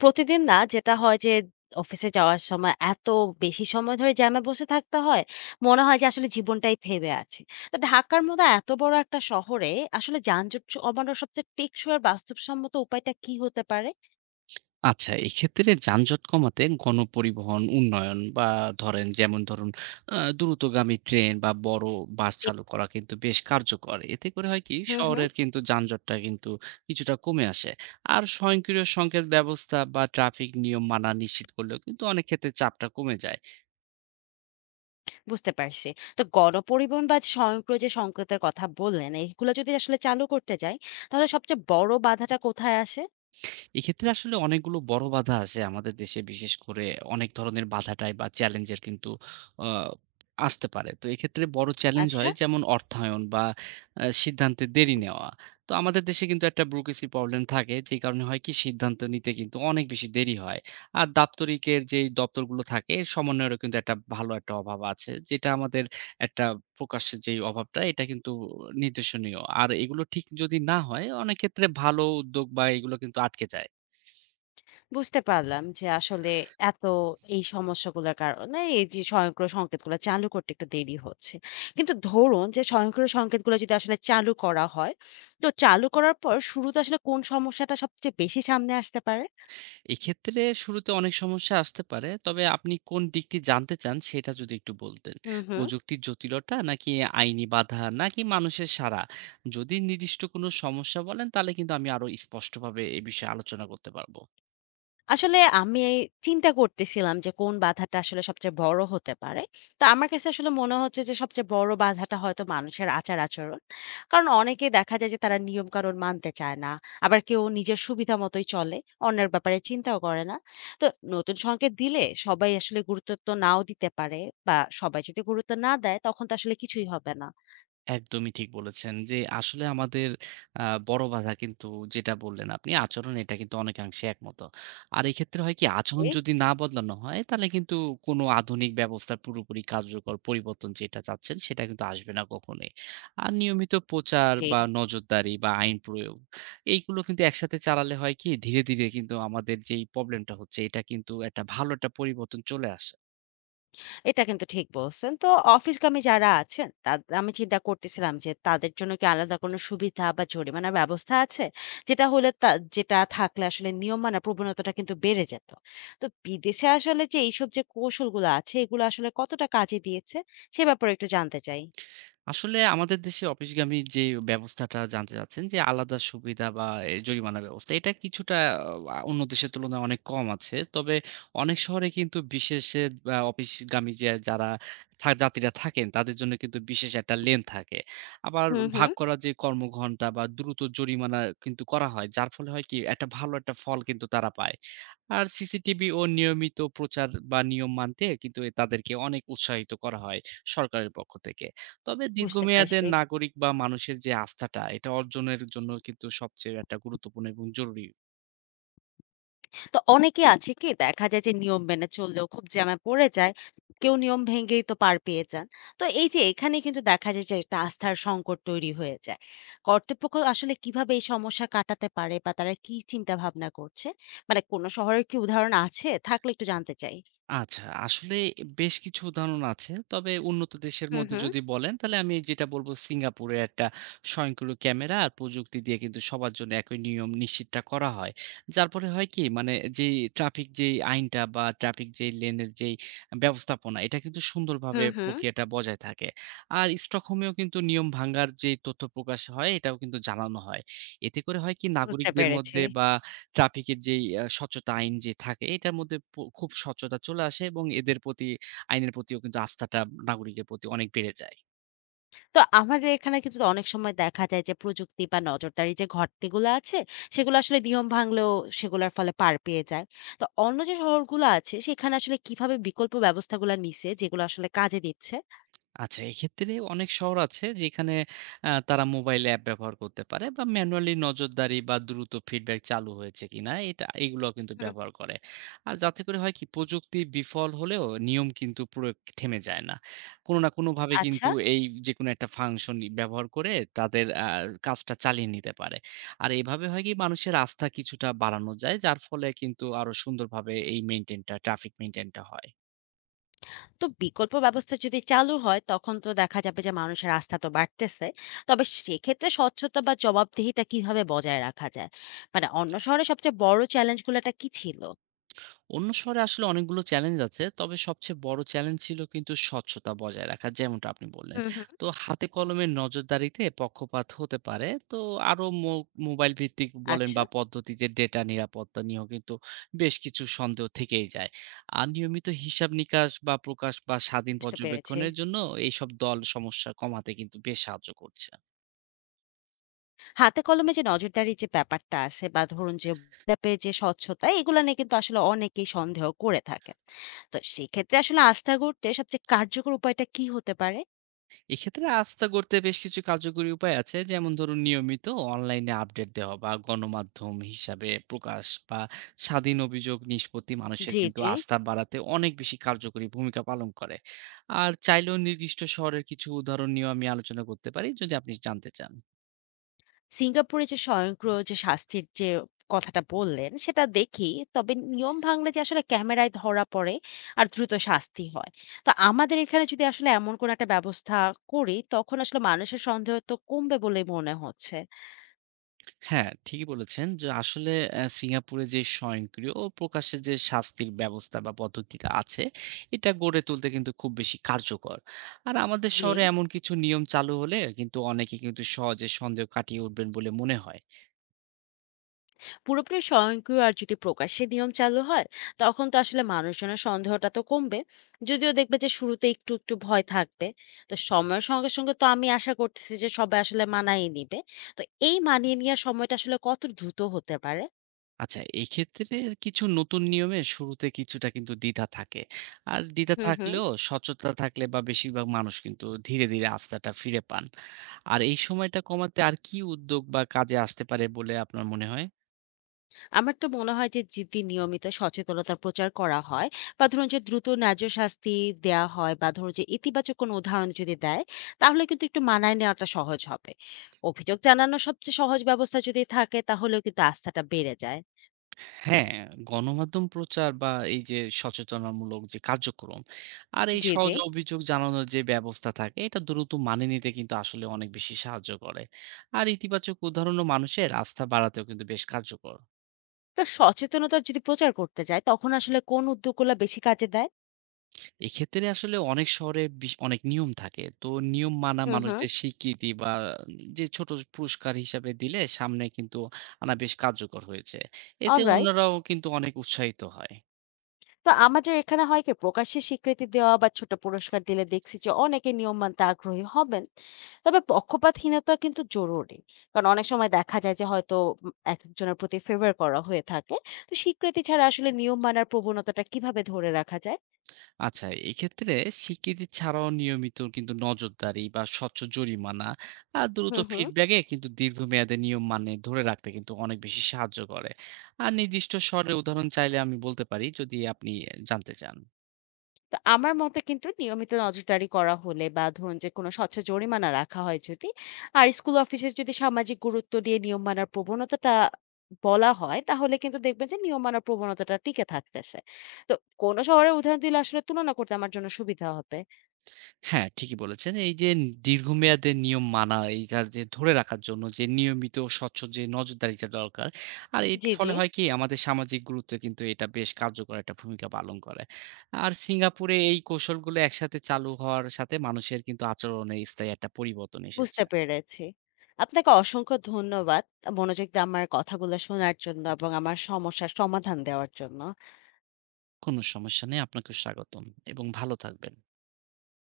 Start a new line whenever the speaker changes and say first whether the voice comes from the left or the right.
left: প্রতিদিন না যেটা হয় যে অফিসে যাওয়ার সময় এত বেশি সময় ধরে জ্যামে বসে থাকতে হয়, মনে হয় যে আসলে জীবনটাই থেমে আছে। তো ঢাকার মতো এত বড় একটা শহরে আসলে যানজট কমানোর সবচেয়ে টেকসই আর বাস্তবসম্মত উপায়টা কি হতে পারে?
right: আচ্ছা, এক্ষেত্রে যানজট কমাতে গণপরিবহন উন্নয়ন বা ধরেন যেমন ধরুন দ্রুতগামী ট্রেন বা বড় বাস
left: জি।
right: চালু করা কিন্তু বেশ কার্যকর। এতে করে হয় কি
left: হুম, হুম।
right: শহরের কিন্তু যানজটটা কিন্তু কিছুটা কমে আসে। আর স্বয়ংক্রিয় সংকেত ব্যবস্থা বা ট্রাফিক নিয়ম মানা নিশ্চিত করলেও কিন্তু অনেক ক্ষেত্রে চাপটা কমে যায়।
left: বুঝতে পারছি। তো গণপরিবহন বা স্বয়ংক্রিয় যে সংকেতের কথা বললেন, এগুলো যদি আসলে চালু করতে যাই, তাহলে সবচেয়ে বড় বাধাটা কোথায় আসে?
right: এক্ষেত্রে আসলে অনেকগুলো বড় বাধা আসে আমাদের দেশে, বিশেষ করে অনেক ধরনের বাধাটাই বা চ্যালেঞ্জের কিন্তু আহ, আসতে পারে। তো এক্ষেত্রে বড় চ্যালেঞ্জ
left: আচ্ছা।
right: হয় যেমন অর্থায়ন বা সিদ্ধান্তে দেরি নেওয়া। তো আমাদের দেশে কিন্তু একটা ব্যুরোক্রেসি প্রবলেম থাকে, যে কারণে হয় কি সিদ্ধান্ত নিতে কিন্তু অনেক বেশি দেরি হয়। আর দাপ্তরিকের যেই দপ্তরগুলো থাকে, এর সমন্বয়েরও কিন্তু একটা ভালো একটা অভাব আছে, যেটা আমাদের একটা প্রকাশ্যের যেই অভাবটা এটা কিন্তু নির্দেশনীয়। আর এগুলো ঠিক যদি না হয় অনেক ক্ষেত্রে ভালো উদ্যোগ বা এগুলো কিন্তু আটকে যায়।
left: বুঝতে পারলাম যে আসলে এত এই সমস্যাগুলোর কারণে এই যে স্বয়ংক্রিয় সংকেতগুলো চালু করতে একটু দেরি হচ্ছে। কিন্তু ধরুন যে স্বয়ংক্রিয় সংকেতগুলো যদি আসলে চালু করা হয়, তো চালু করার পর শুরুতে আসলে কোন সমস্যাটা সবচেয়ে বেশি সামনে আসতে পারে?
right: এক্ষেত্রে শুরুতে অনেক সমস্যা আসতে পারে। তবে আপনি কোন দিকটি জানতে চান, সেটা যদি একটু বলতেন।
left: হু, হু।
right: প্রযুক্তির জটিলতা, নাকি আইনি বাধা, নাকি মানুষের সাড়া? যদি নির্দিষ্ট কোনো সমস্যা বলেন তাহলে কিন্তু আমি আরো স্পষ্টভাবে এ বিষয়ে আলোচনা করতে পারব।
left: আসলে আমি এই চিন্তা করতেছিলাম যে কোন বাধাটা আসলে সবচেয়ে বড় হতে পারে। তো আমার কাছে আসলে মনে হচ্ছে যে সবচেয়ে বড় বাধাটা হয়তো মানুষের আচার-আচরণ। কারণ অনেকেই দেখা যায় যে তারা নিয়মকানুন মানতে চায় না। আবার কেউ নিজের সুবিধা মতোই চলে, অন্যের ব্যাপারে চিন্তাও করে না। তো নতুন সংকেত দিলে সবাই আসলে গুরুত্ব তো নাও দিতে পারে বা সবাই যদি গুরুত্ব না দেয় তখন তো আসলে কিছুই হবে না।
right: একদমই ঠিক বলেছেন যে আসলে আমাদের আ বড় বাধা কিন্তু যেটা বললেন আপনি আচরণ, এটা কিন্তু অনেকাংশে একমত। আর এক্ষেত্রে হয় কি আচরণ
left: জি,
right: যদি না বদলানো হয় তাহলে কিন্তু কোনো আধুনিক ব্যবস্থার পুরোপুরি কার্যকর পরিবর্তন যেটা চাচ্ছেন সেটা কিন্তু আসবে না কখনোই। আর নিয়মিত
left: জি,
right: প্রচার
left: জি।
right: বা নজরদারি বা আইন প্রয়োগ এইগুলো কিন্তু একসাথে চালালে হয় কি ধীরে, ধীরে কিন্তু আমাদের যেই প্রবলেমটা হচ্ছে এটা কিন্তু একটা ভালো একটা পরিবর্তন চলে আসে।
left: এটা কিন্তু ঠিক বলছেন। তো অফিসগামী যারা আছেন, আমি চিন্তা করতেছিলাম যে তাদের জন্য কি আলাদা কোনো সুবিধা বা জরিমানার ব্যবস্থা আছে? যেটা হলে তা যেটা থাকলে আসলে নিয়ম মানার প্রবণতাটা কিন্তু বেড়ে যেত। তো বিদেশে আসলে যে এইসব যে কৌশলগুলো আছে, এগুলো আসলে কতটা কাজে দিয়েছে? সে ব্যাপারে একটু জানতে চাই।
right: আসলে আমাদের দেশে অফিসগামী যে ব্যবস্থাটা জানতে চাচ্ছেন যে আলাদা সুবিধা বা এ জরিমানা ব্যবস্থা, এটা কিছুটা অন্য দেশের তুলনায় অনেক কম আছে। তবে অনেক শহরে কিন্তু বিশেষে অফিসগামী যে যারা যাত্রীরা থাকেন তাদের জন্য কিন্তু বিশেষ একটা লেন থাকে। আবার
left: হুম, হুম।
right: ভাগ করা যে কর্মঘণ্টা বা দ্রুত জরিমানা কিন্তু করা হয়। যার ফলে হয় কি একটা ভালো একটা ফল কিন্তু তারা পায়। আর CCTV ও নিয়মিত প্রচার বা নিয়ম মানতে কিন্তু এ তাদেরকে অনেক উৎসাহিত করা হয় সরকারের পক্ষ থেকে। তবে
left: বুঝতে
right: দীর্ঘমেয়াদে
left: পারছি।
right: নাগরিক বা মানুষের যে আস্থাটা, এটা অর্জনের জন্য কিন্তু সবচেয়ে একটা গুরুত্বপূর্ণ এবং জরুরি।
left: তো অনেকে আছে কি দেখা যায় যে নিয়ম মেনে চললেও খুব জ্যামে পড়ে যায়, কেউ নিয়ম ভেঙেই তো পার পেয়ে যান। তো এই যে এখানে কিন্তু দেখা যায় যে একটা আস্থার সংকট তৈরি হয়ে যায়। কর্তৃপক্ষ আসলে কিভাবে এই সমস্যা কাটাতে পারে বা তারা কি চিন্তা ভাবনা করছে, মানে কোনো শহরের কি উদাহরণ আছে? থাকলে একটু জানতে চাই।
right: আচ্ছা, আসলে বেশ কিছু উদাহরণ আছে। তবে উন্নত দেশের
left: হুম
right: মধ্যে
left: হুম।
right: যদি বলেন, তাহলে আমি যেটা বলব সিঙ্গাপুরে একটা স্বয়ংক্রিয় ক্যামেরা আর প্রযুক্তি দিয়ে কিন্তু সবার জন্য একই নিয়ম নিশ্চিতটা করা হয়। যার ফলে হয় কি? মানে যেই ট্রাফিক যেই আইনটা বা ট্রাফিক যেই লেনের যেই ব্যবস্থাপনা, এটা কিন্তু সুন্দরভাবে
left: হুম হুম।
right: প্রক্রিয়াটা বজায় থাকে। আর স্টকহোমেও কিন্তু নিয়ম ভাঙার যেই তথ্য প্রকাশ হয়, এটাও কিন্তু জানানো হয়। এতে করে হয় কি?
left: বুঝতে
right: নাগরিকদের
left: পেরেছি।
right: মধ্যে বা ট্রাফিকের যেই স্বচ্ছতা আইন যে থাকে এটার মধ্যে খুব স্বচ্ছতা চলে আসে এবং এদের প্রতি আইনের প্রতিও কিন্তু আস্থাটা নাগরিকের প্রতি অনেক বেড়ে যায়।
left: তো আমাদের এখানে কিন্তু অনেক সময় দেখা যায় যে প্রযুক্তি বা নজরদারি যে ঘাটতিগুলো আছে, সেগুলো আসলে নিয়ম ভাঙলেও সেগুলোর ফলে পার পেয়ে যায়। তো অন্য যে শহরগুলো আছে সেখানে আসলে কিভাবে বিকল্প ব্যবস্থাগুলো নিছে যেগুলো আসলে কাজে দিচ্ছে?
right: আচ্ছা, এক্ষেত্রে অনেক শহর আছে যেখানে তারা মোবাইল অ্যাপ ব্যবহার করতে পারে বা ম্যানুয়ালি নজরদারি বা দ্রুত ফিডব্যাক চালু হয়েছে কিনা, এটা এগুলাও কিন্তু
left: হুম,
right: ব্যবহার করে। আর যাতে করে হয় কি প্রযুক্তি বিফল হলেও নিয়ম কিন্তু প্রয়োগ থেমে যায় না। কোনো না কোনোভাবে
left: আচ্ছা।
right: কিন্তু এই যেকোনো একটা ফাংশন ই ব্যবহার করে তাদের কাজটা চালিয়ে নিতে পারে। আর এভাবে হয় কি মানুষের আস্থা কিছুটা বাড়ানো যায়, যার ফলে কিন্তু আরো সুন্দরভাবে এই মেইনটেইনটা ট্রাফিক মেইনটেইনটা হয়।
left: তো বিকল্প ব্যবস্থা যদি চালু হয় তখন তো দেখা যাবে যে মানুষের আস্থা তো বাড়তেছে। তবে সেক্ষেত্রে স্বচ্ছতা বা জবাবদিহিতা কিভাবে বজায় রাখা যায়? মানে অন্য শহরে সবচেয়ে বড় চ্যালেঞ্জগুলোটা কি ছিল?
right: অন্য শহরে আসলে অনেকগুলো চ্যালেঞ্জ আছে, তবে সবচেয়ে বড় চ্যালেঞ্জ ছিল কিন্তু স্বচ্ছতা বজায় রাখা, যেমনটা আপনি বললেন।
left: হুম, হুম।
right: তো হাতে কলমে নজরদারিতে পক্ষপাত হতে পারে। তো আরো মোবাইল ভিত্তিক বলেন
left: আচ্ছা।
right: বা পদ্ধতিতে ডেটা নিরাপত্তা নিয়েও কিন্তু বেশ কিছু সন্দেহ থেকেই যায়। আর নিয়মিত হিসাব নিকাশ বা প্রকাশ বা স্বাধীন
left: বুঝতে পেরেছি।
right: পর্যবেক্ষণের জন্য এইসব দল সমস্যা কমাতে কিন্তু বেশ সাহায্য করছে।
left: হাতে কলমে যে নজরদারির যে ব্যাপারটা আছে বা ধরুন যে WhatsApp-এ যে স্বচ্ছতা, এগুলো নিয়ে কিন্তু আসলে অনেকেই সন্দেহ করে থাকে। তো সেক্ষেত্রে আসলে আস্থা গড়তে সবচেয়ে কার্যকর উপায়টা কি হতে পারে?
right: এক্ষেত্রে আস্থা করতে বেশ কিছু কার্যকরী উপায় আছে, যেমন ধরুন নিয়মিত অনলাইনে আপডেট দেওয়া বা গণমাধ্যম হিসাবে প্রকাশ বা স্বাধীন অভিযোগ নিষ্পত্তি মানুষের
left: জি,
right: কিন্তু
left: জি।
right: আস্থা বাড়াতে অনেক বেশি কার্যকরী ভূমিকা পালন করে। আর চাইলেও নির্দিষ্ট শহরের কিছু উদাহরণ নিয়েও আমি আলোচনা করতে পারি যদি আপনি জানতে চান।
left: সিঙ্গাপুরে যে স্বয়ংক্রিয় যে শাস্তির যে কথাটা বললেন সেটা দেখি। তবে নিয়ম ভাঙলে যে আসলে ক্যামেরায় ধরা পড়ে আর দ্রুত শাস্তি হয়। তো আমাদের এখানে যদি আসলে এমন কোনো একটা ব্যবস্থা করি তখন আসলে মানুষের সন্দেহ তো কমবে বলেই মনে হচ্ছে।
right: হ্যাঁ, ঠিকই বলেছেন যে আসলে সিঙ্গাপুরে যে স্বয়ংক্রিয় ও প্রকাশ্যে যে শাস্তির ব্যবস্থা বা পদ্ধতিটা আছে, এটা গড়ে তুলতে কিন্তু খুব বেশি কার্যকর। আর আমাদের
left: জি।
right: শহরে এমন কিছু নিয়ম চালু হলে কিন্তু অনেকে কিন্তু সহজে সন্দেহ কাটিয়ে উঠবেন বলে মনে হয়।
left: পুরোপুরি স্বয়ংক্রিয় আর যদি প্রকাশ্যে নিয়ম চালু হয় তখন তো আসলে মানুষজনের সন্দেহটা তো কমবে। যদিও দেখবে যে শুরুতে একটু একটু ভয় থাকবে। তো সময়ের সঙ্গে সঙ্গে তো আমি আশা করতেছি যে সবাই আসলে মানায় নিবে। তো এই মানিয়ে নেওয়ার সময়টা আসলে কত দ্রুত হতে পারে?
right: আচ্ছা, এক্ষেত্রে কিছু নতুন নিয়মে শুরুতে কিছুটা কিন্তু দ্বিধা থাকে। আর দ্বিধা
left: হুম হুম।
right: থাকলেও সচেতনতা থাকলে বা বেশিরভাগ মানুষ কিন্তু ধীরে, ধীরে আস্থাটা ফিরে পান। আর এই সময়টা কমাতে আর কি উদ্যোগ বা কাজে আসতে পারে বলে আপনার মনে হয়?
left: আমার তো মনে হয় যে যদি নিয়মিত সচেতনতা প্রচার করা হয় বা ধরুন যে দ্রুত ন্যায্য শাস্তি দেয়া হয় বা ধরুন যে ইতিবাচক কোনো উদাহরণ যদি দেয়, তাহলে কিন্তু একটু মানায় নেওয়াটা সহজ হবে। অভিযোগ জানানোর সবচেয়ে সহজ ব্যবস্থা যদি থাকে তাহলেও কিন্তু আস্থাটা বেড়ে যায়।
right: হ্যাঁ, গণমাধ্যম প্রচার বা এই যে সচেতনামূলক যে কার্যক্রম আর এই
left: জি জি।
right: সহজ অভিযোগ জানানোর যে ব্যবস্থা থাকে এটা দ্রুত মানিয়ে নিতে কিন্তু আসলে অনেক বেশি সাহায্য করে। আর ইতিবাচক উদাহরণও মানুষের আস্থা বাড়াতেও কিন্তু বেশ কার্যকর।
left: তো সচেতনতা যদি প্রচার করতে যায় তখন আসলে কোন উদ্যোগগুলো বেশি কাজে দেয়?
right: এক্ষেত্রে আসলে অনেক শহরে অনেক নিয়ম থাকে। তো নিয়ম মানা
left: হুম হুম।
right: মানুষদের স্বীকৃতি বা যে ছোট পুরস্কার হিসাবে দিলে সামনে কিন্তু আনা বেশ কার্যকর হয়েছে। এতে
left: অলরাইট।
right: অন্যরাও কিন্তু অনেক উৎসাহিত হয়।
left: তো আমাদের এখানে হয় কি প্রকাশ্যে স্বীকৃতি দেওয়া বা ছোট পুরস্কার দিলে দেখছি যে অনেকে নিয়ম মানতে আগ্রহী হবেন। তবে পক্ষপাতহীনতা কিন্তু জরুরি। কারণ অনেক সময় দেখা যায় যে হয়তো এক একজনের প্রতি ফেভার করা হয়ে থাকে। তো স্বীকৃতি ছাড়া আসলে নিয়ম মানার প্রবণতাটা কিভাবে ধরে রাখা যায়?
right: আচ্ছা, এক্ষেত্রে স্বীকৃতি ছাড়াও নিয়মিত কিন্তু নজরদারি বা স্বচ্ছ জরিমানা আর দ্রুত
left: হুম হুম।
right: ফিডব্যাকে কিন্তু দীর্ঘমেয়াদে নিয়ম মানে ধরে রাখতে কিন্তু অনেক বেশি সাহায্য করে। আর নির্দিষ্ট স্বরে উদাহরণ চাইলে আমি বলতে পারি যদি আপনি জানতে চান।
left: তো আমার মতে কিন্তু নিয়মিত নজরদারি করা হলে বা ধরুন যে কোনো স্বচ্ছ জরিমানা রাখা হয় যদি, আর স্কুল অফিসে যদি সামাজিক গুরুত্ব দিয়ে নিয়ম মানার প্রবণতাটা বলা হয় তাহলে কিন্তু দেখবেন যে নিয়ম মানার প্রবণতাটা টিকে থাকতেছে। তো কোন শহরের উদাহরণ দিলে আসলে তুলনা করতে আমার জন্য সুবিধা হবে?
right: হ্যাঁ, ঠিকই বলেছেন। এই যে দীর্ঘমেয়াদে নিয়ম মানা এইটার যে ধরে রাখার জন্য যে নিয়মিত স্বচ্ছ যে নজরদারিটা দরকার। আর এর
left: জি জি।
right: ফলে হয় কি আমাদের সামাজিক গুরুত্বে কিন্তু এটা বেশ কার্যকর একটা ভূমিকা পালন করে। আর সিঙ্গাপুরে এই কৌশলগুলো একসাথে চালু হওয়ার সাথে মানুষের কিন্তু আচরণে স্থায়ী একটা পরিবর্তন
left: বুঝতে
right: এসেছে।
left: পেরেছি। আপনাকে অসংখ্য ধন্যবাদ মনোযোগ দিয়ে আমার কথাগুলো শোনার জন্য এবং আমার সমস্যার সমাধান দেওয়ার জন্য।
right: কোনো সমস্যা নেই। আপনাকেও স্বাগতম এবং ভালো থাকবেন।